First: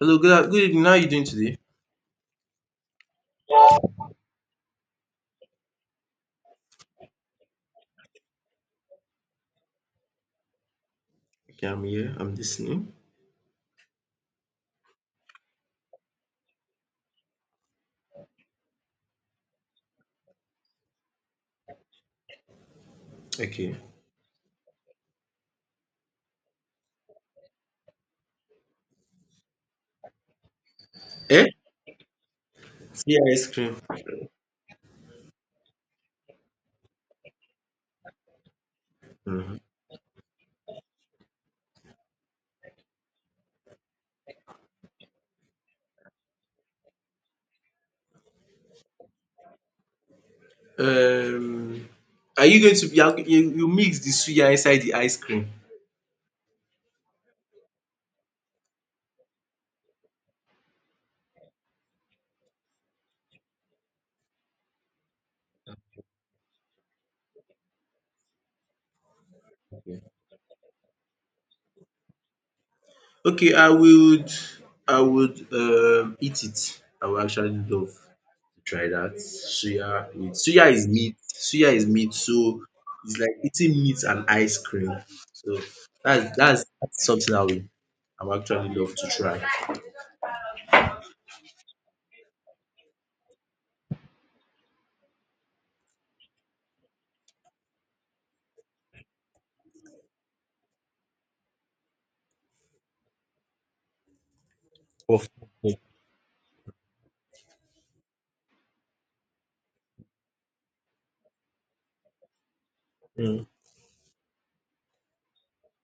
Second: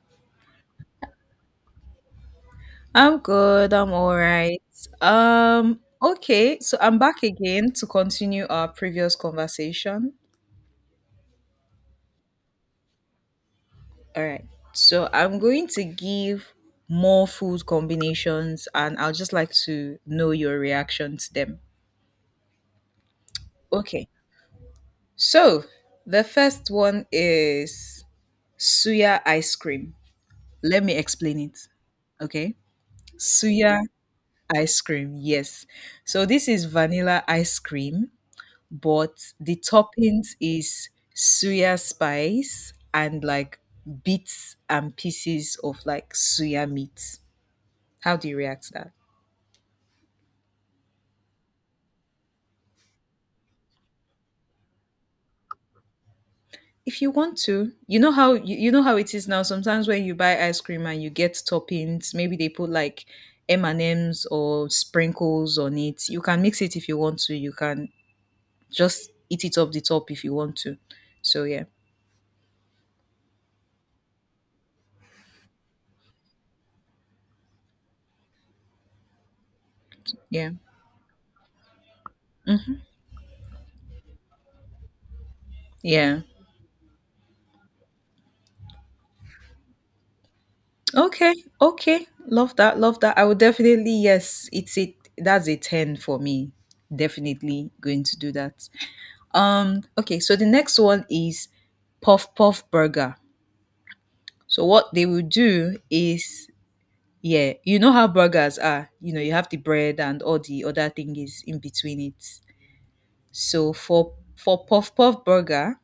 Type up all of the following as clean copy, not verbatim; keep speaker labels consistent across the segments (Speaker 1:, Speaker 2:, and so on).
Speaker 1: Hello, good evening. How are you doing today?
Speaker 2: I'm good. I'm all right. Okay, so I'm back again to continue our previous conversation.
Speaker 1: Okay, I'm here. I'm listening.
Speaker 2: All right. So I'm going to give more food combinations and I'll just like to know your reaction to them.
Speaker 1: Okay.
Speaker 2: Okay. So the first one is suya ice cream. Let me explain
Speaker 1: Eh?
Speaker 2: it. Okay.
Speaker 1: Yeah, ice cream.
Speaker 2: Suya ice cream. Yes. So this is vanilla ice cream but the
Speaker 1: Mhm.
Speaker 2: toppings is suya spice and like bits and pieces of like suya meat. How do you react to that?
Speaker 1: Um, are you going to you, are- you mix the suya inside the ice cream?
Speaker 2: If you want to, you know how it is now. Sometimes when you buy ice cream and you get toppings, maybe they put like M and M's or sprinkles on it. You can mix it if you want to. You can just eat it off the
Speaker 1: Okay.
Speaker 2: top if you want to. So yeah,
Speaker 1: Okay, I would I would eat it. I would actually love to try that suya. With,
Speaker 2: yeah,
Speaker 1: suya is meat. Suya is meat, so
Speaker 2: hmm,
Speaker 1: it's like eating meat and ice cream. So
Speaker 2: yeah.
Speaker 1: that's something I would actually love to try.
Speaker 2: Okay, okay. Love that. Love that. I would definitely, yes, it's it that's a 10 for me. Definitely going to do that. Okay, so the next one is puff puff burger. So what they will
Speaker 1: But
Speaker 2: do is, yeah, you know how burgers are. You know, you have the bread and all the other thing is in between it. So for puff puff burger,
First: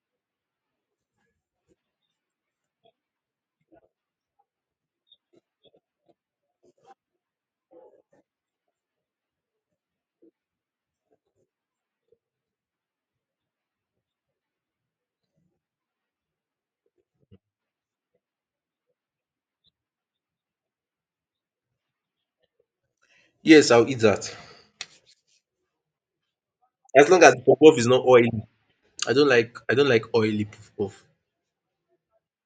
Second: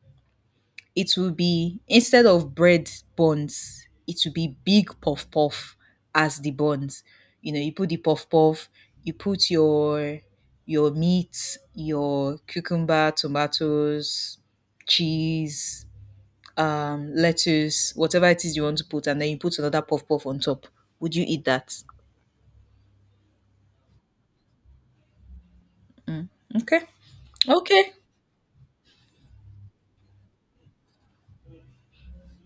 Speaker 2: it will be instead of bread buns, it will be big puff puff as the buns. You know, you put the puff puff, you put your meat, your cucumber, tomatoes, cheese, lettuce, whatever it is you want to put, and then you put another puff puff on top. Would you eat that?
Speaker 1: yes, I'll eat that.
Speaker 2: Mm, okay,
Speaker 1: As long as the puff puff is
Speaker 2: okay.
Speaker 1: not oily. I don't like oily puff puff.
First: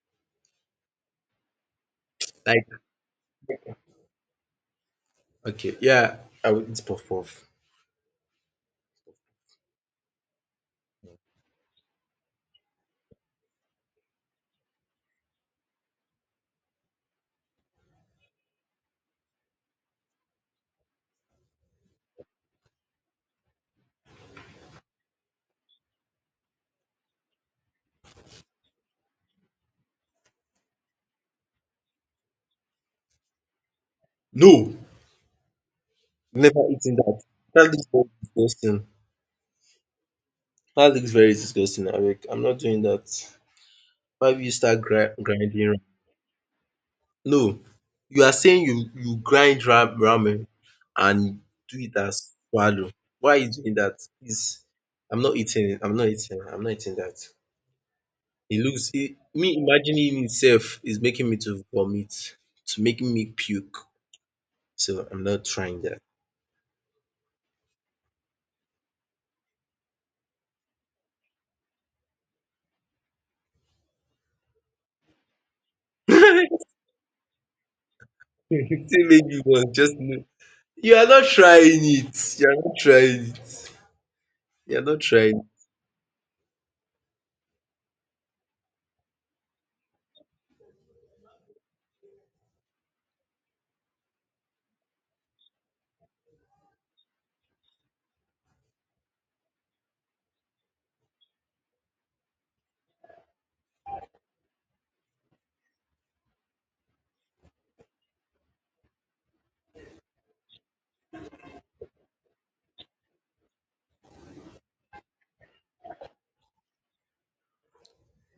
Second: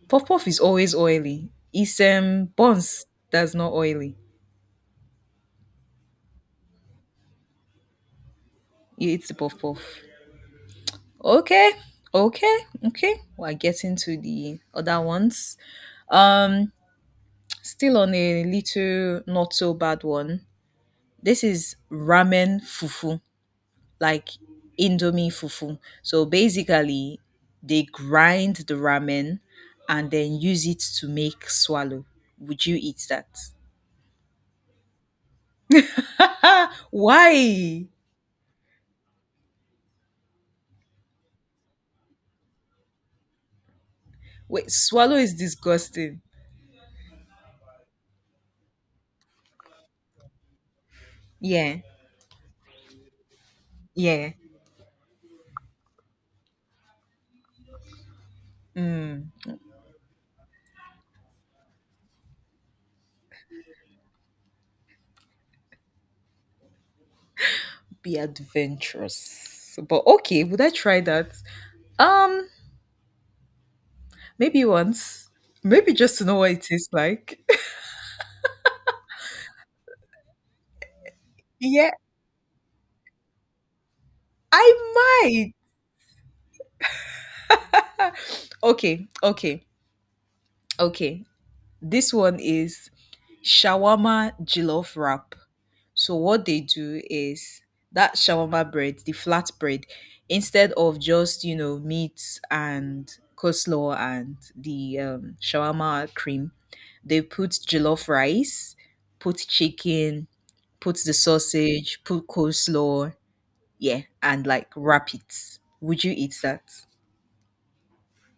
Speaker 2: Puff puff is always oily. It's
Speaker 1: Like
Speaker 2: buns that's not oily.
Speaker 1: okay, yeah, I will eat puff puff.
Speaker 2: You eat the puff puff. Okay, okay, okay. We're getting to the other ones. Um, still on a little not so bad one. This is ramen fufu, like Indomie fufu. So basically, they grind the ramen and then use it to make swallow. Would you eat that?
Speaker 1: No, never eating that. That looks
Speaker 2: Why?
Speaker 1: very disgusting. That looks very disgusting, Eric. I'm not doing that. Why will you
Speaker 2: Wait,
Speaker 1: start
Speaker 2: swallow is
Speaker 1: grinding?
Speaker 2: disgusting.
Speaker 1: No, you are saying you grind ramen and
Speaker 2: Yeah,
Speaker 1: do it as swallow. Why are you doing that?
Speaker 2: yeah.
Speaker 1: Please, I'm not eating. It. I'm not eating. I'm not eating that. He looks he
Speaker 2: Mm.
Speaker 1: me Imagining him is making me to vomit, to making me puke. So I'm not trying that.
Speaker 2: Be adventurous. But okay, would I try that? Um, maybe once. Maybe just to know what it tastes like.
Speaker 1: Wetin make you want just know you are not trying
Speaker 2: Yeah,
Speaker 1: it, you are not trying it, you are not
Speaker 2: I
Speaker 1: trying.
Speaker 2: might. Okay, okay, okay. This one is shawarma jollof wrap. So what they do is that shawarma bread, the flat bread, instead of just you know meat and coleslaw and the shawarma cream, they put jollof rice, put chicken, put the sausage, put coleslaw, yeah, and like wrap it. Would you eat that?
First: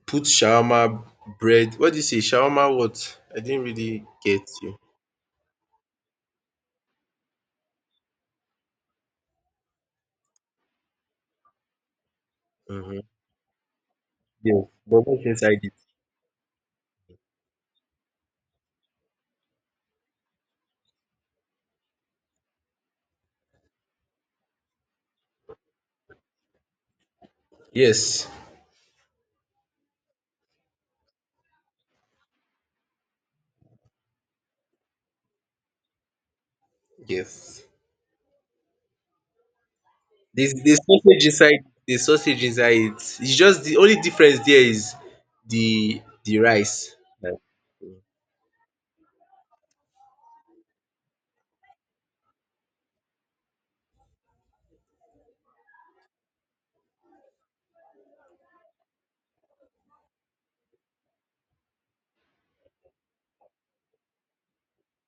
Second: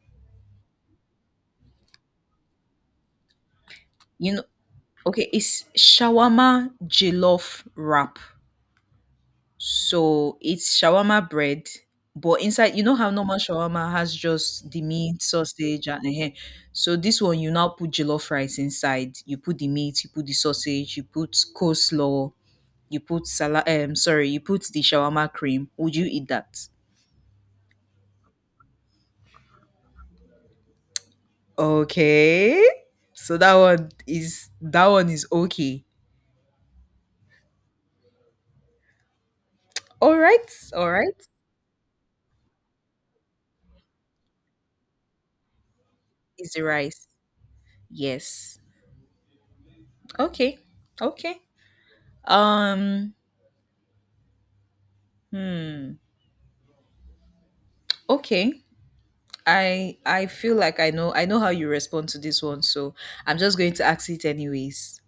Speaker 1: Put shawarma bread, what do you say? Shawarma what? I didn't really
Speaker 2: You know,
Speaker 1: get you.
Speaker 2: okay, it's shawarma jollof wrap. So it's shawarma bread, but inside, you know
Speaker 1: Mhm.
Speaker 2: how normal shawarma has
Speaker 1: Yes,
Speaker 2: just the
Speaker 1: but
Speaker 2: meat,
Speaker 1: what's inside it?
Speaker 2: sausage, and eh, eh. So this one, you now put jollof rice inside. You put the meat, you put the sausage, you put coleslaw, you put salad. Sorry, you put the shawarma cream. Would you eat that?
Speaker 1: Yes,
Speaker 2: Okay. So that one is okay.
Speaker 1: yes.
Speaker 2: All
Speaker 1: The
Speaker 2: right.
Speaker 1: the
Speaker 2: All right.
Speaker 1: sausage inside the sausage inside it is just the only difference there is the
Speaker 2: Is the
Speaker 1: rice.
Speaker 2: rice?
Speaker 1: Like,
Speaker 2: Yes. Okay. Okay. Um. Hmm. Okay. I feel like I know how you respond to this one, so I'm just going to ask it anyways.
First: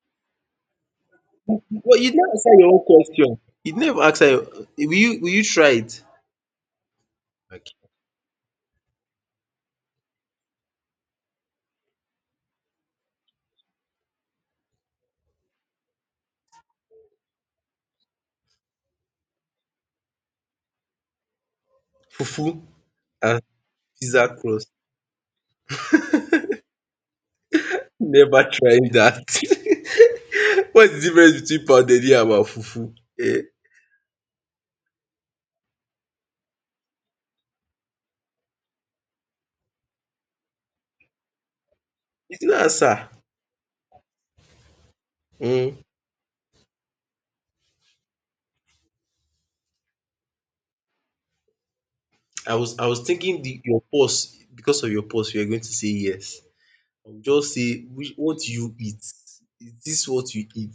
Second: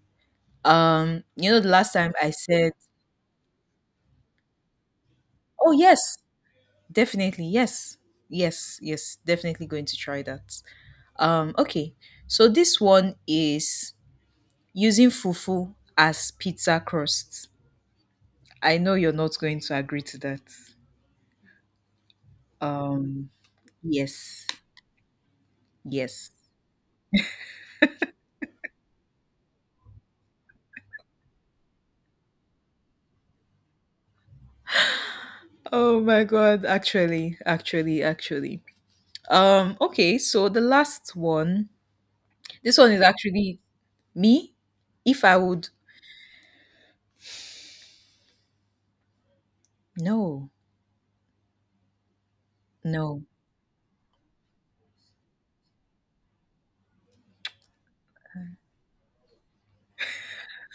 Speaker 2: You know, the last
Speaker 1: but you
Speaker 2: time I
Speaker 1: never answer your
Speaker 2: said,
Speaker 1: own question. You never answer your will you try
Speaker 2: oh
Speaker 1: it?
Speaker 2: yes, definitely
Speaker 1: Okay.
Speaker 2: yes, yes, yes, definitely going to try that. Okay. So this one is using fufu as pizza crust. I know you're not going to agree to that.
Speaker 1: Fufu
Speaker 2: Um,
Speaker 1: and pizza
Speaker 2: yes,
Speaker 1: crust.
Speaker 2: yes.
Speaker 1: Never tried that. What's the difference between pounded yam and fufu? Eh,
Speaker 2: Oh my God, actually. Okay, so the last one,
Speaker 1: you not
Speaker 2: this one is
Speaker 1: answer.
Speaker 2: actually me. If I would,
Speaker 1: Hmm.
Speaker 2: no,
Speaker 1: I was
Speaker 2: no,
Speaker 1: thinking the your pause, because of your pause you are going to say yes. Just say which what you eat, is this what you eat,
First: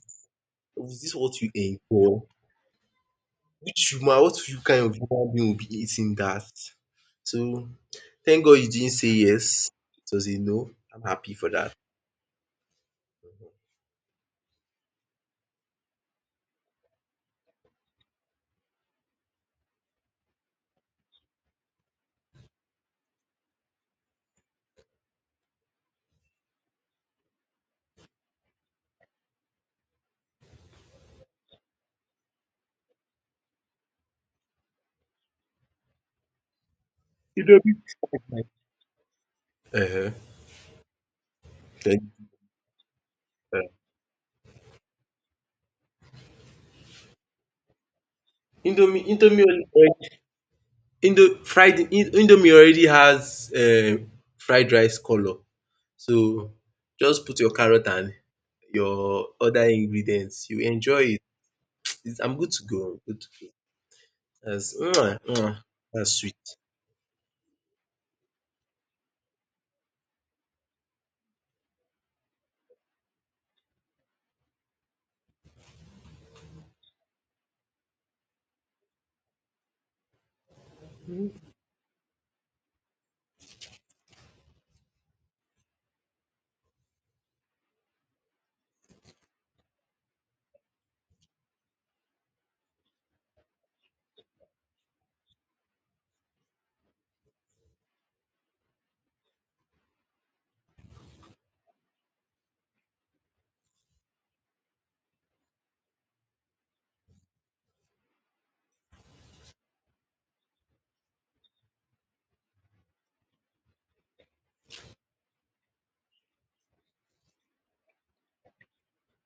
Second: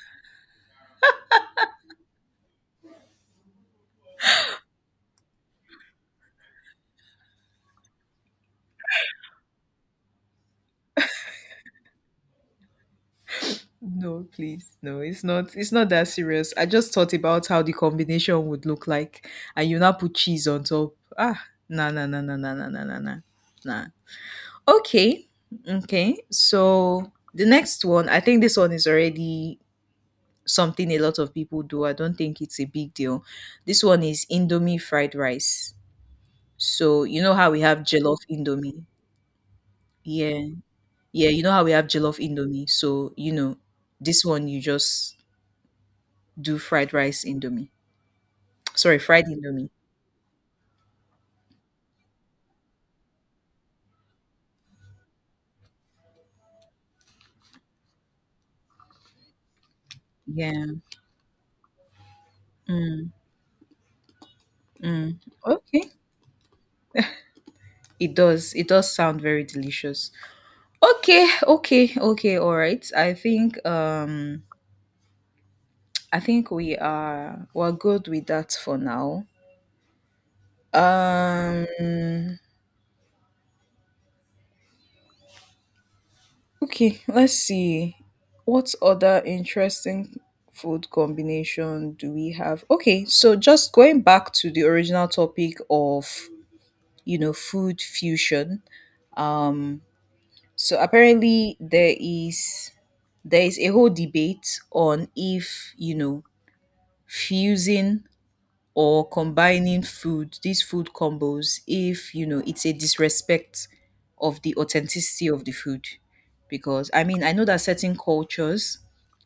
Speaker 1: is this what you enjoy, which human what you kind of human being will be eating that? So thank God you didn't say yes, it was a no, I'm happy for dat.
Speaker 2: no, please, no, it's not, that serious. I just thought about how the combination would look like, and you now put cheese on top. Ah, nah, nah, nah, nah, nah, nah, nah, nah, nah. Nah. Okay. Okay. So the next one, I think this one is already something a lot of people do. I don't think it's a big deal. This one is Indomie fried rice. So you know how we have
Speaker 1: Indomie
Speaker 2: jollof Indomie.
Speaker 1: um
Speaker 2: Yeah. Yeah, you know how we have
Speaker 1: then
Speaker 2: jollof Indomie. So, you know,
Speaker 1: um
Speaker 2: this one you just do fried rice Indomie. Sorry,
Speaker 1: Indomie
Speaker 2: fried Indomie.
Speaker 1: Indomie already has fried rice colour, so just put your carrot and your other ingredients, you
Speaker 2: Yeah.
Speaker 1: enjoy it. It's, I'm good to go, I'm
Speaker 2: Mm,
Speaker 1: good to go. Yes.
Speaker 2: mm.
Speaker 1: Mwah, mwah.
Speaker 2: Okay.
Speaker 1: That's sweet.
Speaker 2: It does. It does sound very delicious. Okay, okay, okay, all right. I think I think we're good with that for now. Um okay, let's see. What other interesting food combination do we have? Okay, so just going back to the original topic of, you know, food fusion. Um so apparently there is a whole debate on if, you know, fusing or combining food, these food combos, if you know it's a disrespect of the authenticity of the food. Because I mean, I know that certain cultures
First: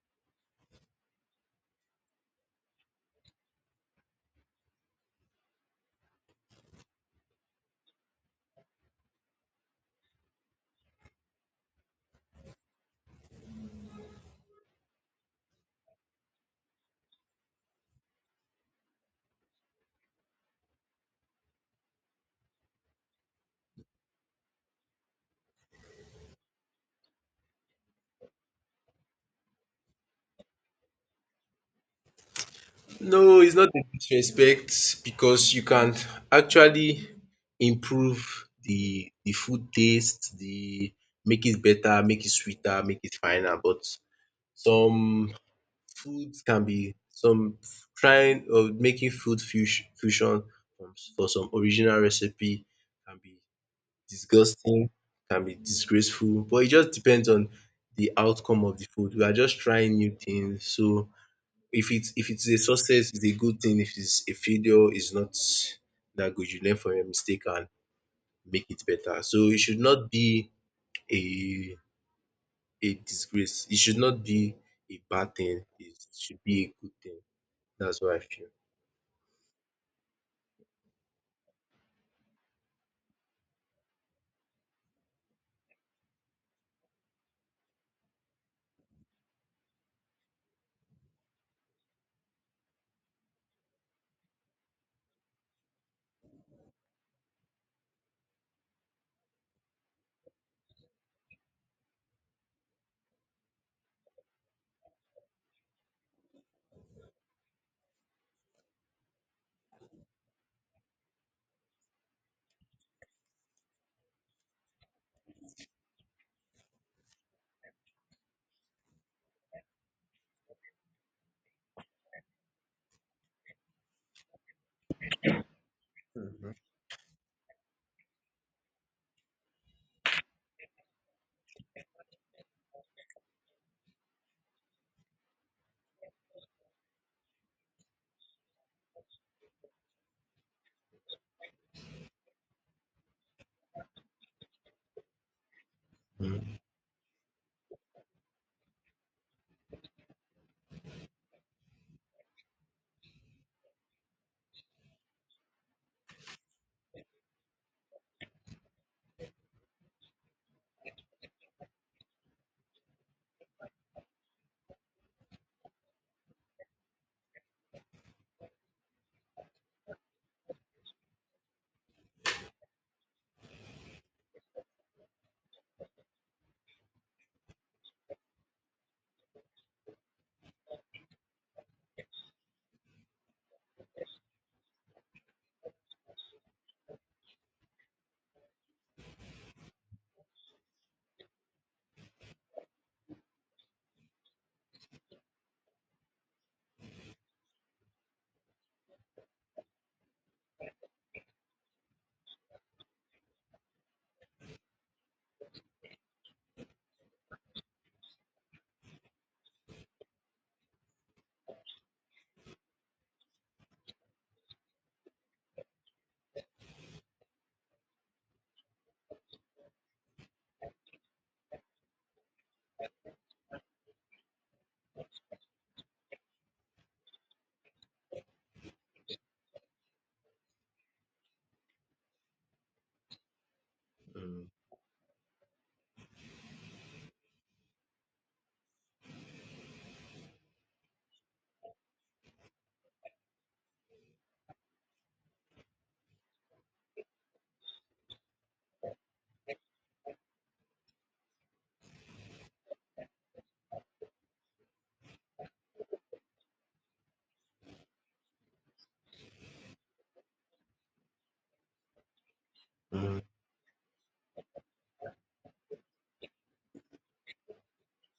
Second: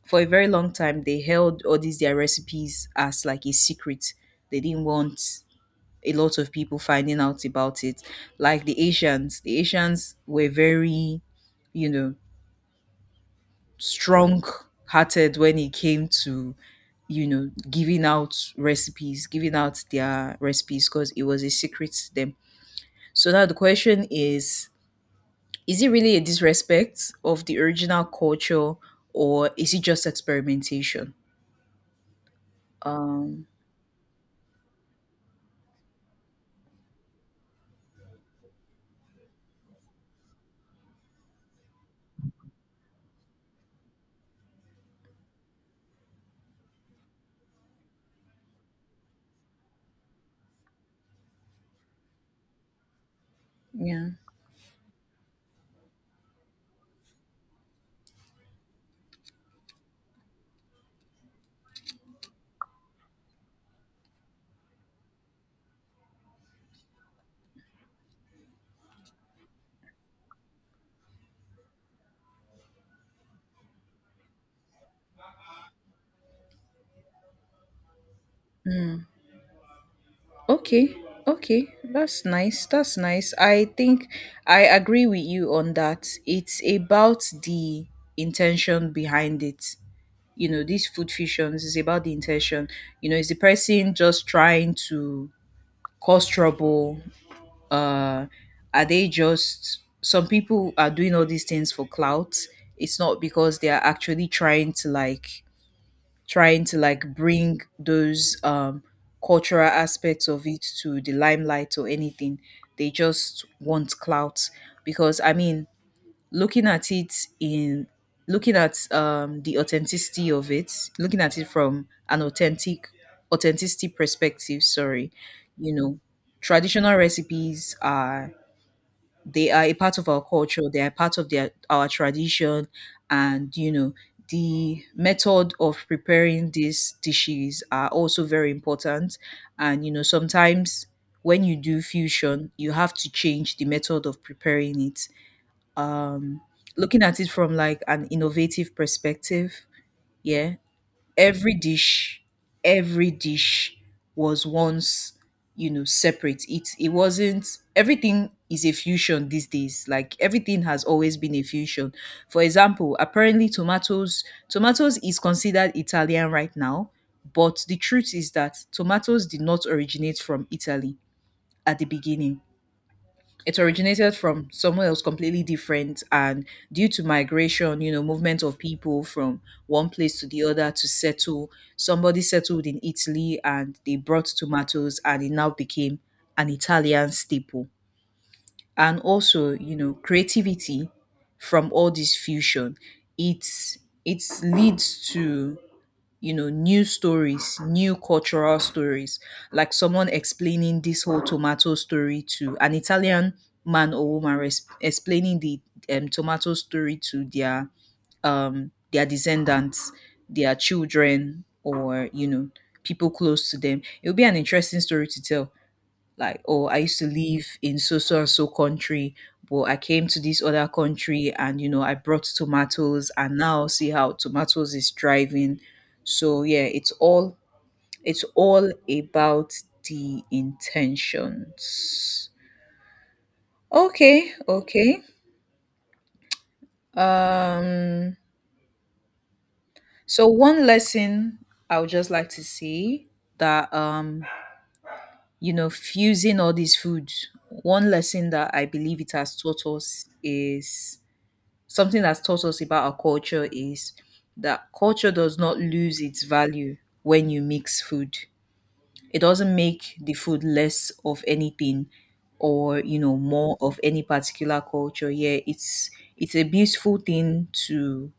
Speaker 2: for a very long time, they held all these their recipes as like a secret. They didn't want a lot of people finding out about it. Like the Asians were very, you know, strong hearted when it came to, you know, giving out recipes, giving out their recipes, because it was a secret to them. So now the question is it really a disrespect of the original culture, or is it just experimentation?
Speaker 1: No,
Speaker 2: um
Speaker 1: it's not a disrespect, because you can actually improve the food taste, the make it better, make it sweeter, make it finer. But some foods can be some trying or making food fusion from for some original recipe can be
Speaker 2: yeah.
Speaker 1: disgusting, can be disgraceful. But it just depends on the outcome of the food. We are just trying new things, so if it's a success, it's a good thing. If it's a failure, it's not that good. You learn from your mistake and make it better. So it should not be a a disgrace. It should not be a bad thing. It should be a good thing. That's what I feel.
Speaker 2: Okay, okay, that's nice, that's nice. I think I agree with you on that. It's about the intention behind it. You know, these food fictions is about the intention. You know, is the person just trying to cause trouble? uh are they just some people are doing all these things for clout. It's not because they are actually trying to like, bring those cultural aspects of it to the limelight or anything. They just want clout. Because I mean, looking at it in looking at the authenticity of it, looking at it from an authenticity perspective. Sorry, you know,
Speaker 1: Mhm,
Speaker 2: traditional recipes are they are a part of our culture. They are part of their our tradition, and you know the method of preparing these dishes are also very important. And you know sometimes when you do fusion, you have to change the method of preparing it. um
Speaker 1: mhm,
Speaker 2: looking at it from like an innovative perspective, yeah, every dish every dish was once, you know, separate. It wasn't, everything is a fusion these days. Like everything has always been a fusion. For example, apparently tomatoes is considered Italian right now. But the truth is that tomatoes did not originate from Italy. At the beginning it originated from somewhere else completely different, and due to migration, you know, movement of people from one place to the other to settle, somebody settled in Italy and they brought tomatoes and it now became an Italian staple. And also, you know, creativity from all this fusion, it's it leads to, you know, new stories, new cultural stories. Like someone explaining this whole tomato story to an Italian man or woman, explaining the tomato story to their descendants, their children, or you know, people close to them. It would be an interesting story to tell, like, oh, I used to live in so so and so country, but I came to this other country and you know I brought tomatoes and now see how tomatoes is driving. So yeah, it's all about the intentions. Okay,
Speaker 1: mhm,
Speaker 2: okay. um so one lesson I would just like to say, that you know, fusing all these foods, one lesson that I believe it has taught us is something that's taught us about our culture is that culture does not lose its value when you mix food. It doesn't make the food less of anything, or you know,
Speaker 1: mhm.
Speaker 2: more of any particular culture. Yeah, it's a beautiful thing to,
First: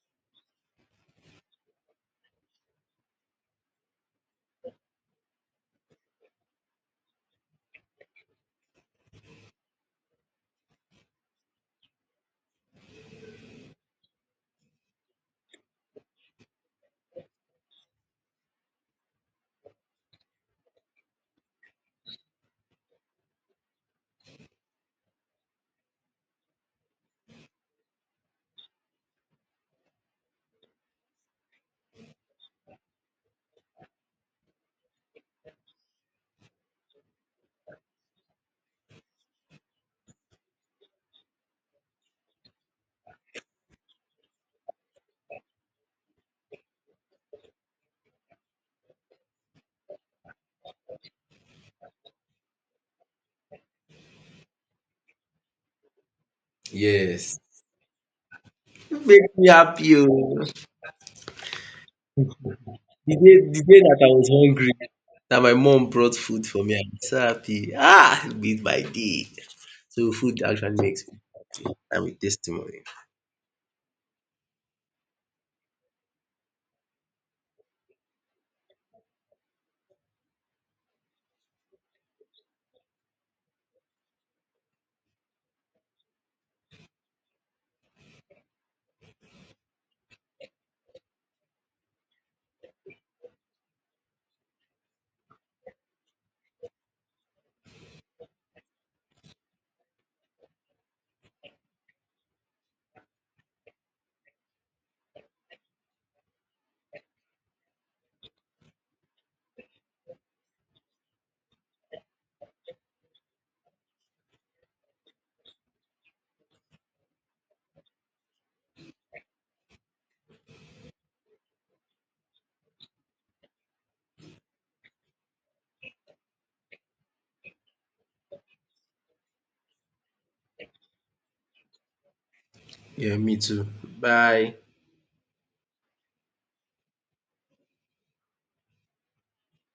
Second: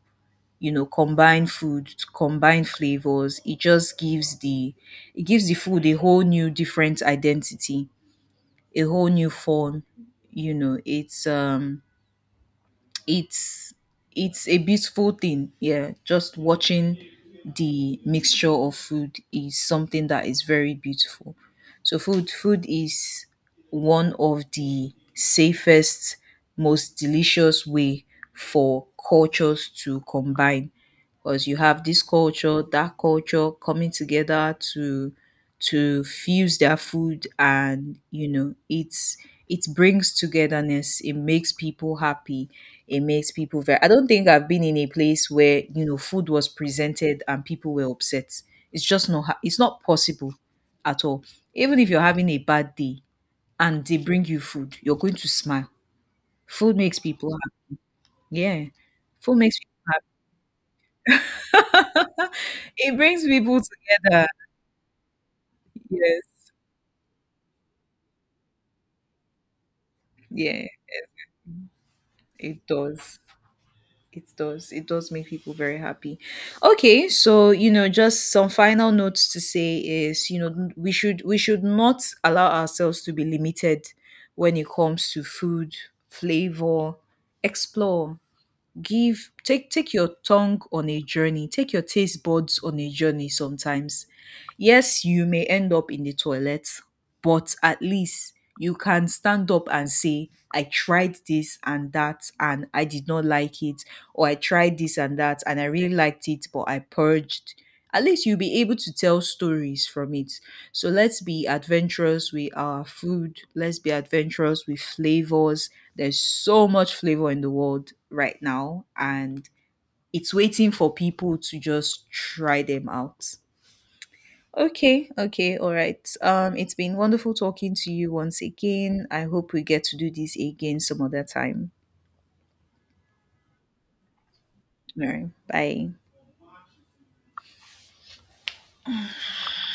Speaker 2: you know, combine food, to combine flavors. It just gives the food a whole new different identity, a whole new form. You know, it's it's a beautiful thing, yeah. Just watching the mixture of food is something that is very beautiful. So food is one of the safest, most delicious way for cultures to combine. Because you have this culture, that culture, coming together to fuse their food, and you know, it brings togetherness, it makes people happy, it makes people very. I don't think I've been in a place where you know food was presented and people were upset. It's just not. It's not possible at all. Even if you're having a bad day and they bring you food, you're going to smile. Food makes people
Speaker 1: Yes.
Speaker 2: happy. Yeah,
Speaker 1: It made
Speaker 2: food
Speaker 1: me
Speaker 2: makes.
Speaker 1: happy. Oh.
Speaker 2: It brings people
Speaker 1: The day that I
Speaker 2: together.
Speaker 1: was hungry, that my mom brought
Speaker 2: Yes.
Speaker 1: food for me, I was so happy. Ah, it made my day. So food
Speaker 2: Yeah.
Speaker 1: actually makes me. I'm a
Speaker 2: It
Speaker 1: testimony.
Speaker 2: does. It does. It does make people very happy. Okay, so you know, just some final notes to say is, you know, we should not allow ourselves to be limited when it comes to food, flavor. Explore. Give, take your tongue on a journey, take your taste buds on a journey sometimes. Yes, you may end up in the toilet, but at least you can stand up and say, I tried this and that, and I did not like it, or I tried this and that, and I really liked it, but I purged. At least you'll be able to tell stories from it. So let's be adventurous with our food, let's be adventurous with flavors. There's so much flavor in the world right now, and it's waiting for people to just try them out. Okay, okay, all right. It's been wonderful talking to you once again. I hope we get to do this again some other time.
Speaker 1: Yeah, me too. Bye.
Speaker 2: All right, bye.